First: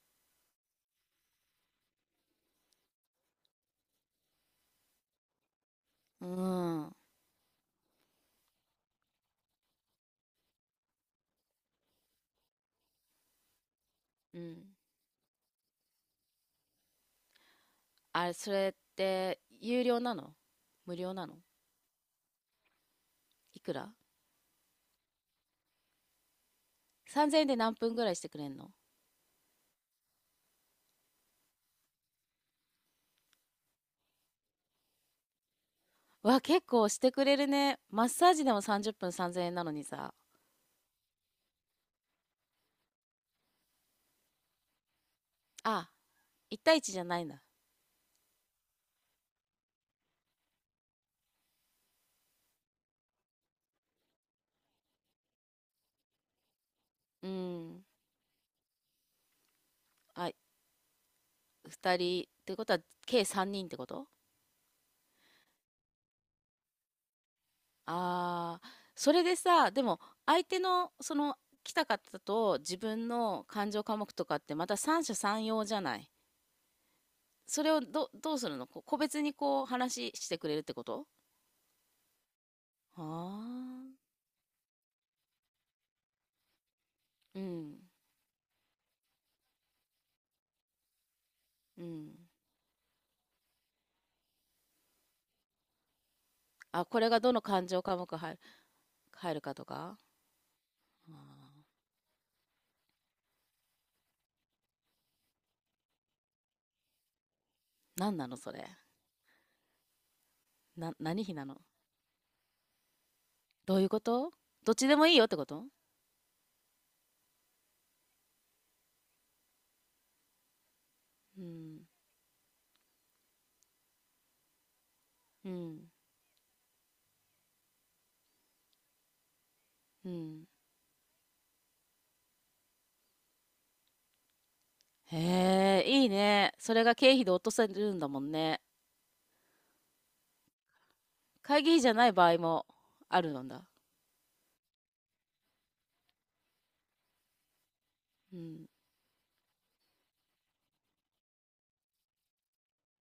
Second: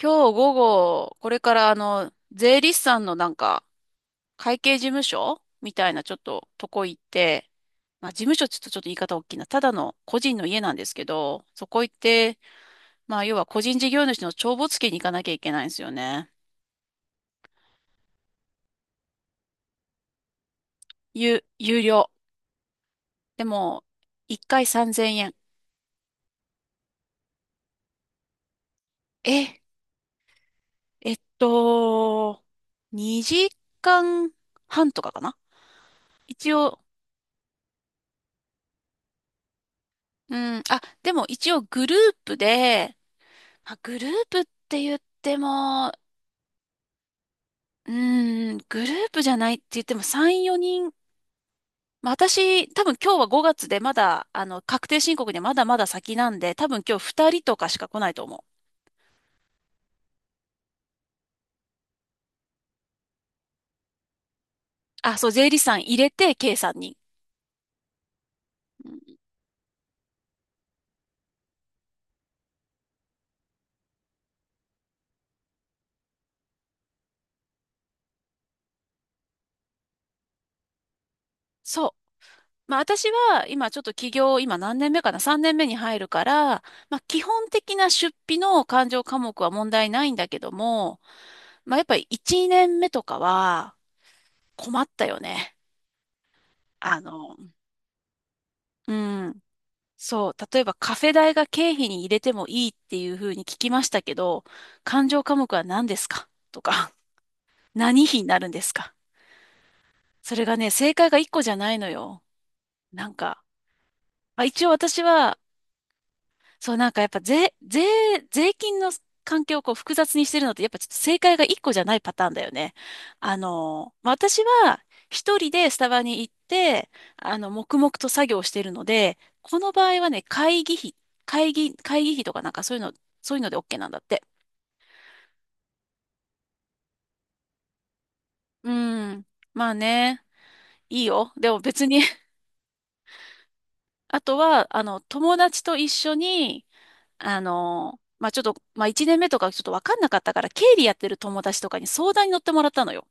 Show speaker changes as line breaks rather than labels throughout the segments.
今日午後、これから税理士さんのなんか、会計事務所みたいなちょっ
う
ととこ
ん。
行って、まあ事務所ちょっとちょっと言い方大きいな。ただの個人の家なんですけど、そこ行って、まあ要は個人事業主の
う
帳
ん。
簿付けに行かなきゃいけないんですよね。
あれ、それって、有料なの？無料なの？
有料。で
いく
も、
ら？
1回3000円。
3,000 円で何分ぐらいしてくれんの？
え、えっと、2時間半とかかな、
わ、
一
結
応。
構してくれるね。マッサージでも30分3,000円なのにさ。
うん、あ、でも一応グループで、まあ、グループって言って
あ、
も、
1対1じゃないんだ。
グループじゃないって言っても3、4人、まあ、私、多分今日は5月でまだ、確定申告でまだまだ先なんで、多分今日
う
2人とかし
ん。
か来ないと思う。
あ、2人。ってことは、計3人ってこと？
あ、そう、税理士さん入れて、計3んに
ああー、
ん。う
そ
ん、
れでさ、でも、相手の、その、来た方と自分の感情科目とかってまた三者三様じゃない。それをどうするの個別にこう話してくれるってこと？
そう。まあ、
あ
私は今ちょっと
あ、
起業、今何年目かな ?3 年目に入るから、まあ、基
う
本
ん、
的な出費の勘定科目は問題ないんだけども、まあ、や
う
っぱり
ん。
1、年目とかは困ったよね。
あ、こ
あ
れがど
の、
の感情科目入る、
う
入る
ん。
かとか。
そう、例えばカフェ
あ
代が経
ー、
費に入れてもいいっていうふうに聞きましたけど、勘定科目は何ですかとか、何
何
費に
なの
なるん
そ
で
れ。
すか？それがね、正解が
何
1
日
個
な
じゃ
の？
ないのよ。なんか、
どういうこと？
まあ、一応
どっちで
私
もいいよって
は、
こと？
そう、なんかやっぱ税金の関係をこう複雑にしてるのって、やっぱちょっと正解
う
が一個じ
ん、
ゃないパターンだよね。まあ私は一
う
人でス
ん、
タバに行って、黙々と作業してるので、この場合
う
はね、
ん。
会議費、会議費とかなんかそういうの、そういうので OK なんだって。
へえ、いいね。それが経費で落とせるんだもんね。
うん。まあね、いいよ。でも
会議費
別
じゃ
に。
ない場 合もあるのだ。
あとは、友達と一緒に、まあ
う
ちょっと、
ん。
まあ1年目とかちょっとわかんなかったから、経理やってる友達とかに相談に乗ってもらったのよ。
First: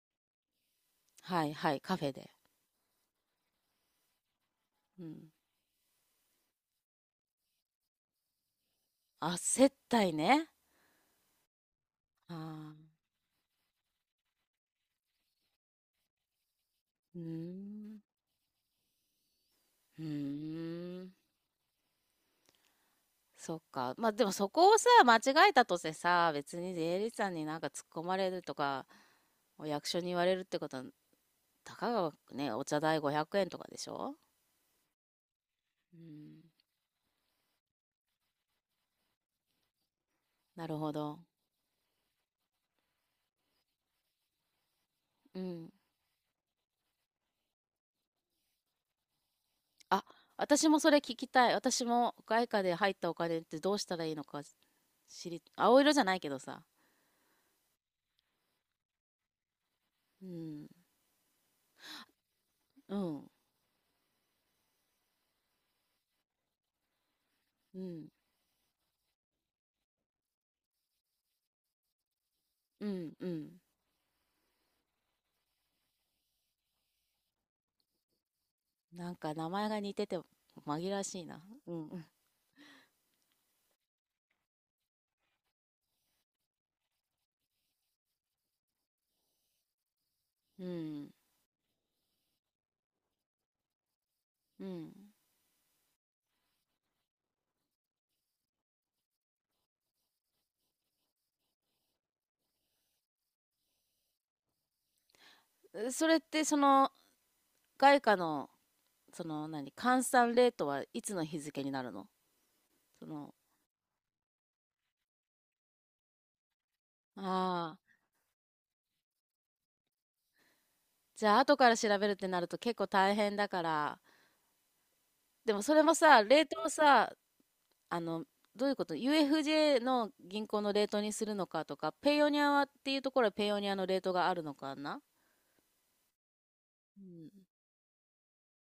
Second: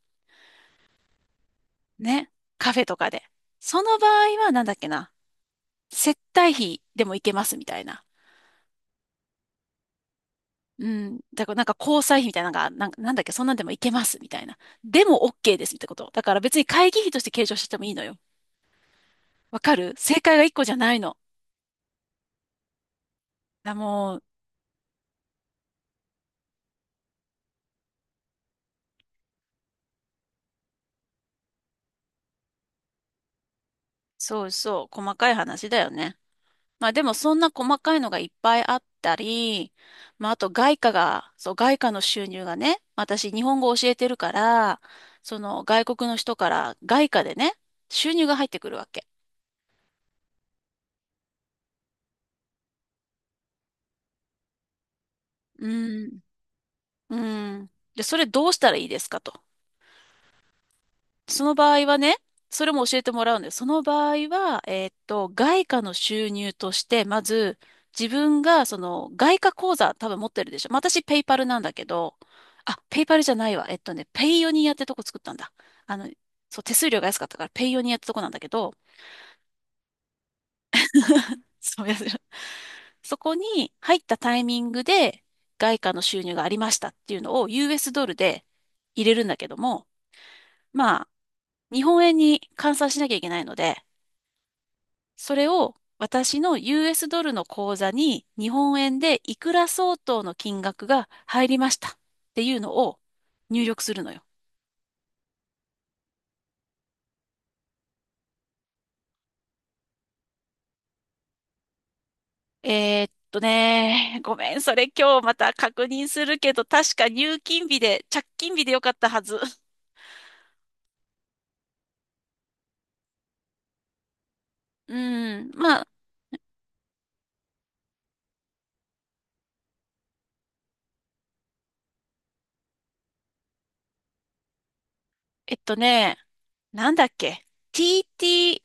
はいはい、カフェで。
ね。カフェとかで。その場合は、なんだっけ
う
な。
ん。
接待費でもいけますみたいな。
あ、接待ね。
うん。だからなんか交際費み
あ
たいなのが、なん
あ、
か、なんだっけ、そんなんでもいけますみたいな。でも OK ですってこと。だから別に会議費と
うー
して計上してもいい
ん。
のよ。わかる？
う
正解が
ー
一個じゃないの。
ん。そっ
だ
か。まあ
もう、
でもそこをさ、間違えたとてさ、別に税理士さんになんか突っ込まれるとか、お役所に言われるってことは、たかがね、お茶代500円とかでしょ？
そうそう、細かい話だよ
う
ね。
ん。
まあでもそんな細かいのがいっぱいあったり、まああと
な
外
るほ
貨
ど。
が、そう外貨の収入がね、私日本語教えてるから、そ
う
の
ん。
外国の人から外貨でね、収入が入ってくるわけ。
あ、私もそれ聞きたい。私も外貨で入ったお金ってどうしたらいいのか。
う
青色じゃな
ん。
いけどさ。
うん。で、それどうしたらいいですかと。
うん。
その場合はね、それも
う
教えても
ん。
らうんです。その場合は、外貨の収入として、まず、
うん。
自分が、その、外貨口座多分持ってるでしょ。まあ、私、ペイパルなんだけど、あ、
う
ペイ
ん。
パル
う
じゃな
ん。
いわ。ペイヨニアってとこ作ったんだ。あの、そう、手数料が安かったから、ペイヨニアってとこなんだけど、
なんか名前が似てて紛らわしいな。う
そう
ん。
や、
うん。
そこに入ったタイミングで、外貨の収入がありましたっていうのを、US ドルで入れるんだけども、
う
まあ、
ん。
日本円に換算しなきゃいけないので、
うん。
それを私の US ドルの口座に日本円でいくら相当の金額が入りましたっていうのを入力するのよ。
それってその外貨の、その何、換算レートはいつの日付になるの？その
ごめん、それ今日また確認するけど、確か入金
ああ
日
ー
で、着金日でよかったはず。
じゃあ後から調べるってなると結構大変だから。
うん、
でもそ
ま
れ
あ、
もさ、レートをさ、あの、どういうこと？ UFJ の銀行のレートにするのかとか、ペイオニアはっていうところはペイオニアのレートがあるのかな。
えっとね、なん
う
だっ
ん、
け、TT、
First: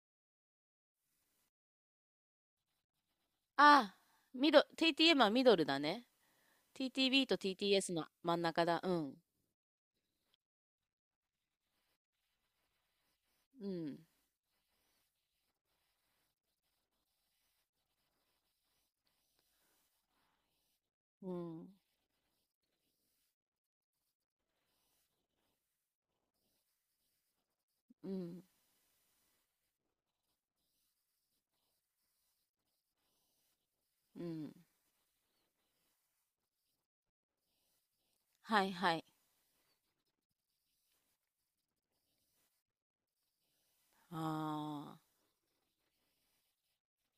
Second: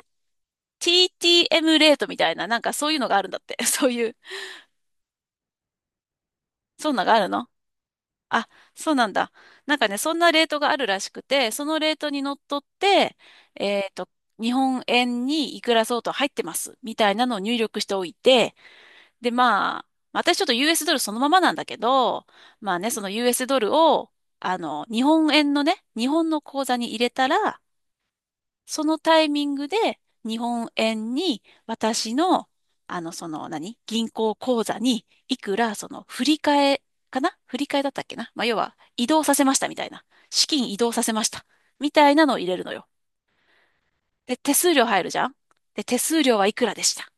TTM レートみたいな、なんかそういうのがあるんだって。そう
ああ、
いう、
ミド TTM はミドルだね。
そんなのがあ
TTB
る
と
の？
TTS の真ん
あ、
中だ。う
そうなん
ん、
だ。なんかね、そんなレートがあるらしくて、そのレートにのっとって、
う
えっ
ん、
と、日本円にいくら相当入ってます、みたいなのを入力しておいて、で、まあ、私ちょっと US ドルそのま
う
まなんだ
ん、
けど、まあね、その US ドルを、日本円のね、日本の口座に入れたら、
うん、
そのタイミングで日本円に私の、その何、銀
う
行
ん、
口座にいくら、その振り替えかな、振り替えだったっけな。まあ、要
はい
は
はい、
移動させましたみたいな。資金移動させました。みたいなのを入れるのよ。で、手数料
ああ、
入るじゃん。で、手数料はいくらでした。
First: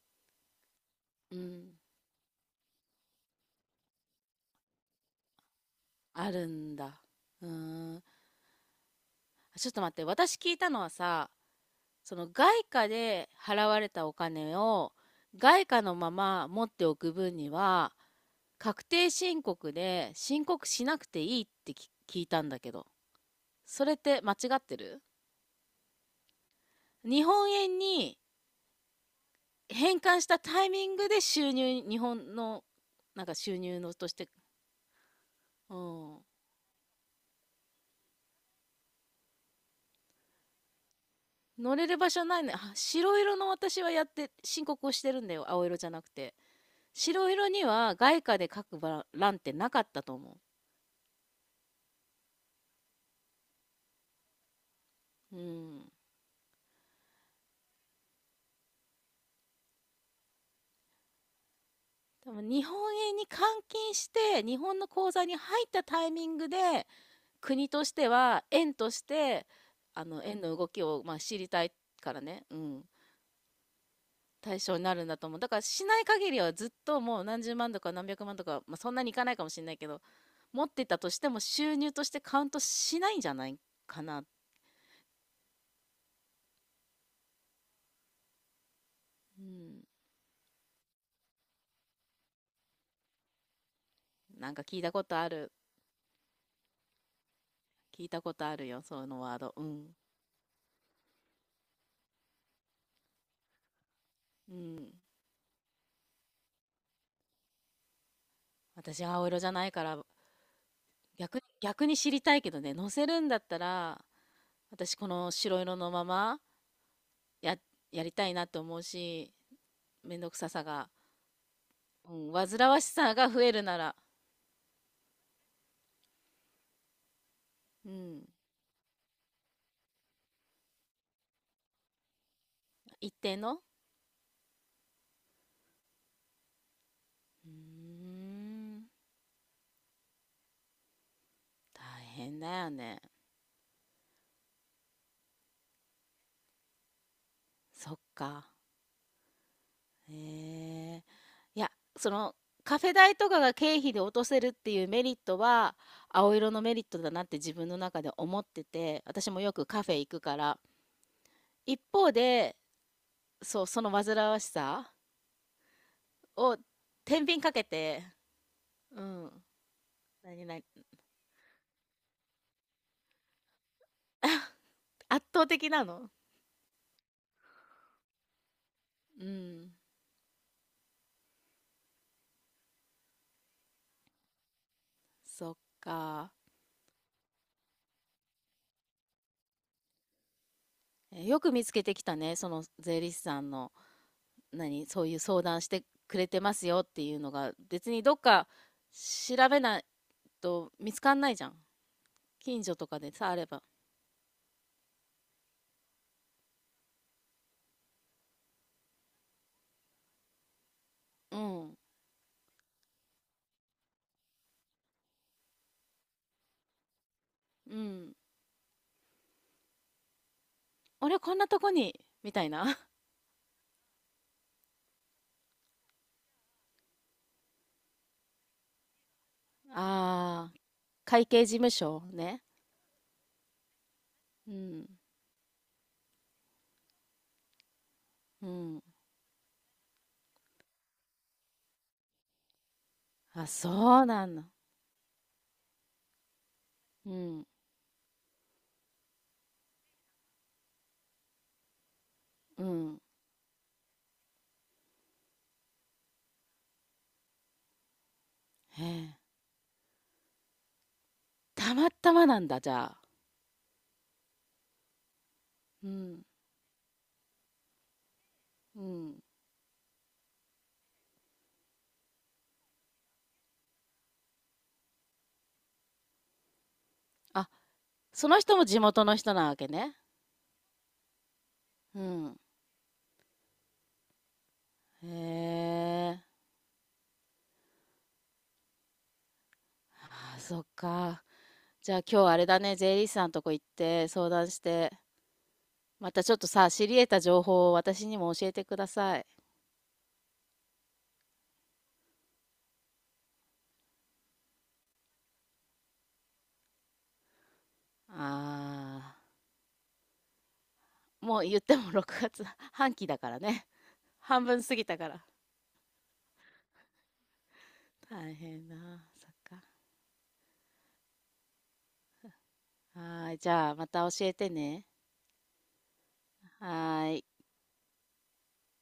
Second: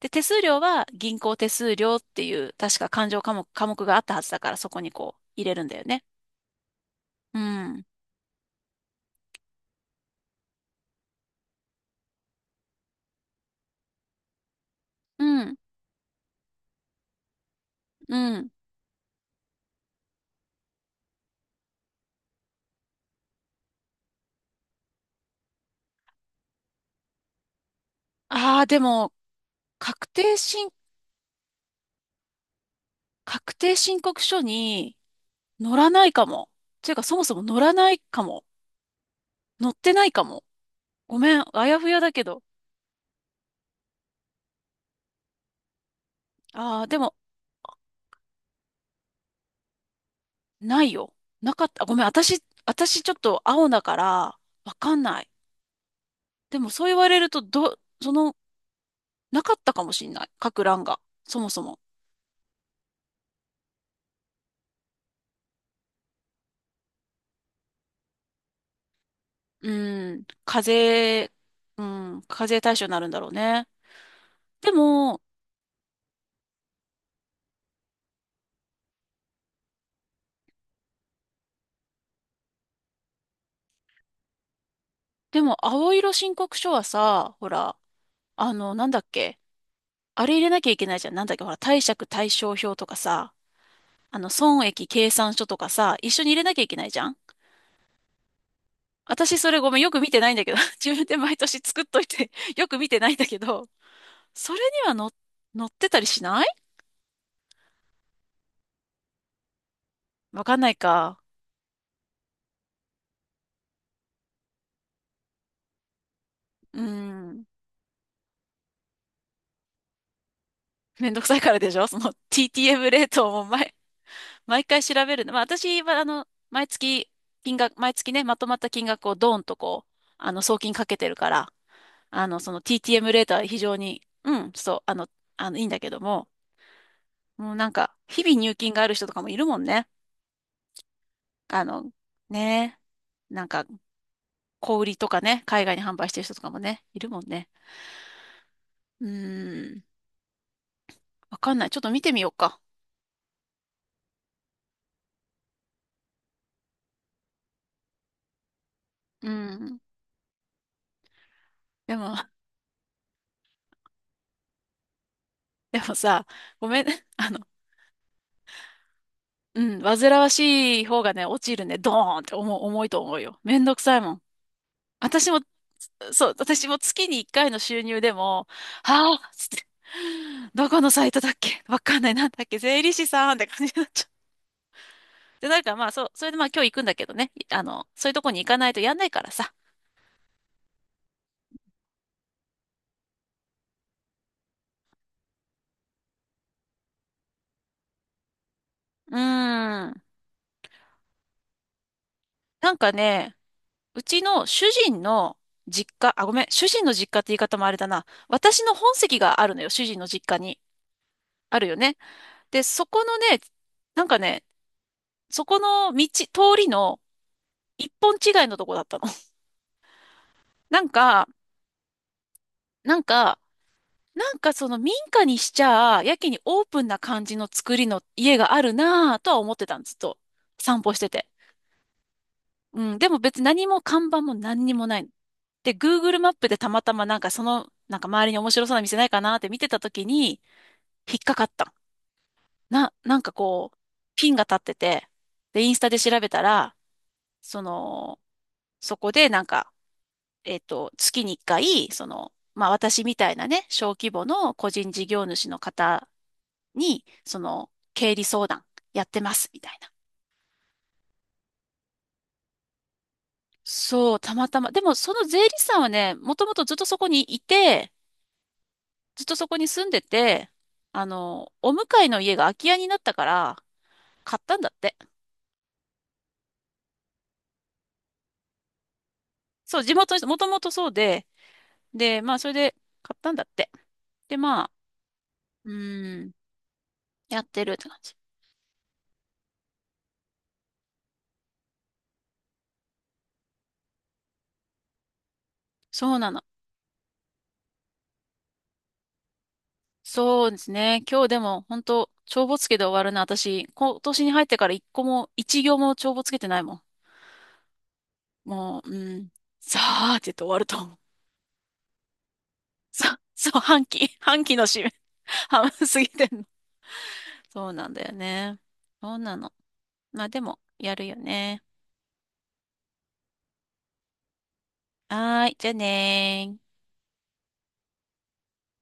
で、手数料は銀
う
行手
ん、
数料っていう、確か勘定科目、科目があったはずだから、そこにこう入れるんだよね。
あるんだ。
う
うー
ん。
ん。ちょっと待って、私聞いたのはさ、その外貨で払われたお金を
うん。
外貨のまま持っておく分には、
うん。
確定申告で申告しなくていいって聞いたんだけど、それって間違ってる？日本円に
ああ、でも、
変
確
換し
定
たタイ
申、
ミングで収入、日本のなんか
確
収
定
入の
申
とし
告
て、
書に、乗
う
らない
ん。
かも。ていうか、そもそも乗らないかも。乗ってないかも。ごめん、あ
乗
や
れ
ふ
る
や
場
だけ
所な
ど。
いね。あ、白色の、私はやって申告をしてるんだよ。青色じゃなくて。
ああ、でも、
白色には外貨で描くば欄ってなかったと思
ないよ。なかった。ごめん、私ちょっと青だから、わかんない。
う。うん。
でも、そう言われると、その、なかったかもしんない。各欄が。そもそも。
多分日本円に換金して日本の口座に入ったタイミングで、国としては円として、
う
あ
ーん、
の円の動きをまあ知りたいからね、
課
う
税対
ん、
象になるんだろうね。
対
で
象になるんだ
も、
と思う。だからしない限りはずっともう何十万とか何百万とか、まあ、そんなにいかないかもしれないけど、持ってたとしても収入としてカウントしないんじゃないかな。
でも、青色申告書はさ、ほら、なんだっけ？
うん、
あれ入れなきゃいけないじゃん。なんだっけ、ほら、貸借対照表とかさ。
なんか
損
聞い
益
たこ
計
とあ
算書
る。
とかさ、一緒に入れなきゃいけないじゃん。
聞いたことあるよ、そういうのワ
私
ー
そ
ド。
れ
う
ごめん、よ
ん、
く見てないんだけど、自分で毎年作っといて よく見てないんだけど、そ
う
れに
ん。
はの、載ってたりしない？
私、青色じゃないから、
わかんないか。
逆に知りたいけどね。乗せるんだったら、私、この白色のまま
うん。
や、やりたいなと思うし、めんどくささが、
めんどくさいからでしょ、その
うん、煩わし
TTM レー
さが
ト
増
を
えるなら、
毎回調べるの。まあ私は毎月、金額、
う
毎月
ん、
ね、まとまった金額をドーンとこう、送金かけてるから、その
一
TTM レート
定
は非
の。
常に、うん、そう、いいんだけども、
う
も
ー
うなんか、日々入金が
ん、
ある人とかもいるもんね。あ
大
の、
変だよ
ね
ね。
え。なんか、小売りとかね、海外に販売してる人とかもね、いるもんね。
そっか。
うーん。
へえ。
わかん
い
ない。
や、
ちょっと見
そ
てみよう
の、
か。
カフェ代とかが経費で落とせるっていうメリットは青色のメリットだなって自分の中で思ってて、
う
私もよく
ん。
カフェ行くから。一
で
方
も、
で、そう、その煩わしさ
でもさ、
を
ごめん、
天
あの、
秤かけて、うん、
うん、煩わ
何々、
しい方がね、落ちるね、ドーンって重いと思うよ。めんどくさいもん。
圧
私も、
倒的なの。
そう、私も月に1回の収入でも、は
う
ぁ、つって、
ん、
どこのサイトだっけ？わかんない、なんだっけ、税理士さんって感じになっちゃう。で、
そっ
なんかまあ、そう、それ
か。
でまあ今日行くんだけどね。いあの、そういうとこに行かないとやんないからさ。
え、よく見つけてきたね、その税理士さんの。何、そういう相談してくれてますよっていうのが、別にどっか
うー
調べない
ん。
と見つかんないじゃん。近
な
所
ん
と
か
かでさ、
ね、
あれば。
うちの主人の実家、あ、ごめん、主人の実家って言い方もあれだな。私の本籍があるのよ、主人の実家に。
う
あるよ
ん、
ね。で、そこのね、なんかね、そこの道、通りの
う
一
ん。
本違いのとこだったの。なん
俺
か、
こんなとこに、みたいな。
なんか、なんかその民家にしちゃ、やけにオープンな感じの作りの家があるなぁとは思って たんです、ずっと。
ああ、
散歩してて。
会計事務所ね。
うん、でも別に何も看板も
う
何に
ん、
もないの。で、Google マップでたまたまなんかその、なんか周りに
う
面白そう
ん。
な店ないかなって見てた時に、引っかかったの。なんか
あ、
こう、
そうな
ピン
ん
が
だ。
立ってて、で、インスタで調べたら、
うん、
その、そこでなんか、月に1回、その、
う
まあ
ん。
私みたいなね、小規模の個人事業主の方に、その、経理相談
へ
やっ
え。
てます、みたいな。
たまたまなんだ、じゃあ。
そう、たまたま。でもその税理士さん
う
はね、
ん、
もともとずっとそこにいて、
うん。
ずっとそこに住んでて、お向かいの家が空き家になったから、買ったんだって。
あ、その人も地元の人なわけ
そう、地
ね。
元の人、もともとそうで、
う
で、ま
ん。
あ、それで買ったんだって。で、まあ、
へ
う
え。
ーん、やってるって感じ。
あ、そっか。じゃあ今日あれだね、税理士さんとこ行って相談して、ま
そう
たち
な
ょっ
の。
とさ、知り得た情報を私にも教えてください。
そうですね。今日でも、本当帳簿つけで終わるな。私、今年に入ってから一個も、一行も帳簿つけてないもん。もう、
あ
うん、さあって言って終わると思う。
あ、もう言っても6月半期だから
そう、
ね。
半
半
期
分
の
過
締
ぎ
め、
たから。
半分過ぎてんの。そうなんだよ
大
ね。
変だ。
そう
そっ
なの。
か。
まあでも、やるよね。
はーい、じゃあまた教えてね。
はーい、じゃあねー。
はーい。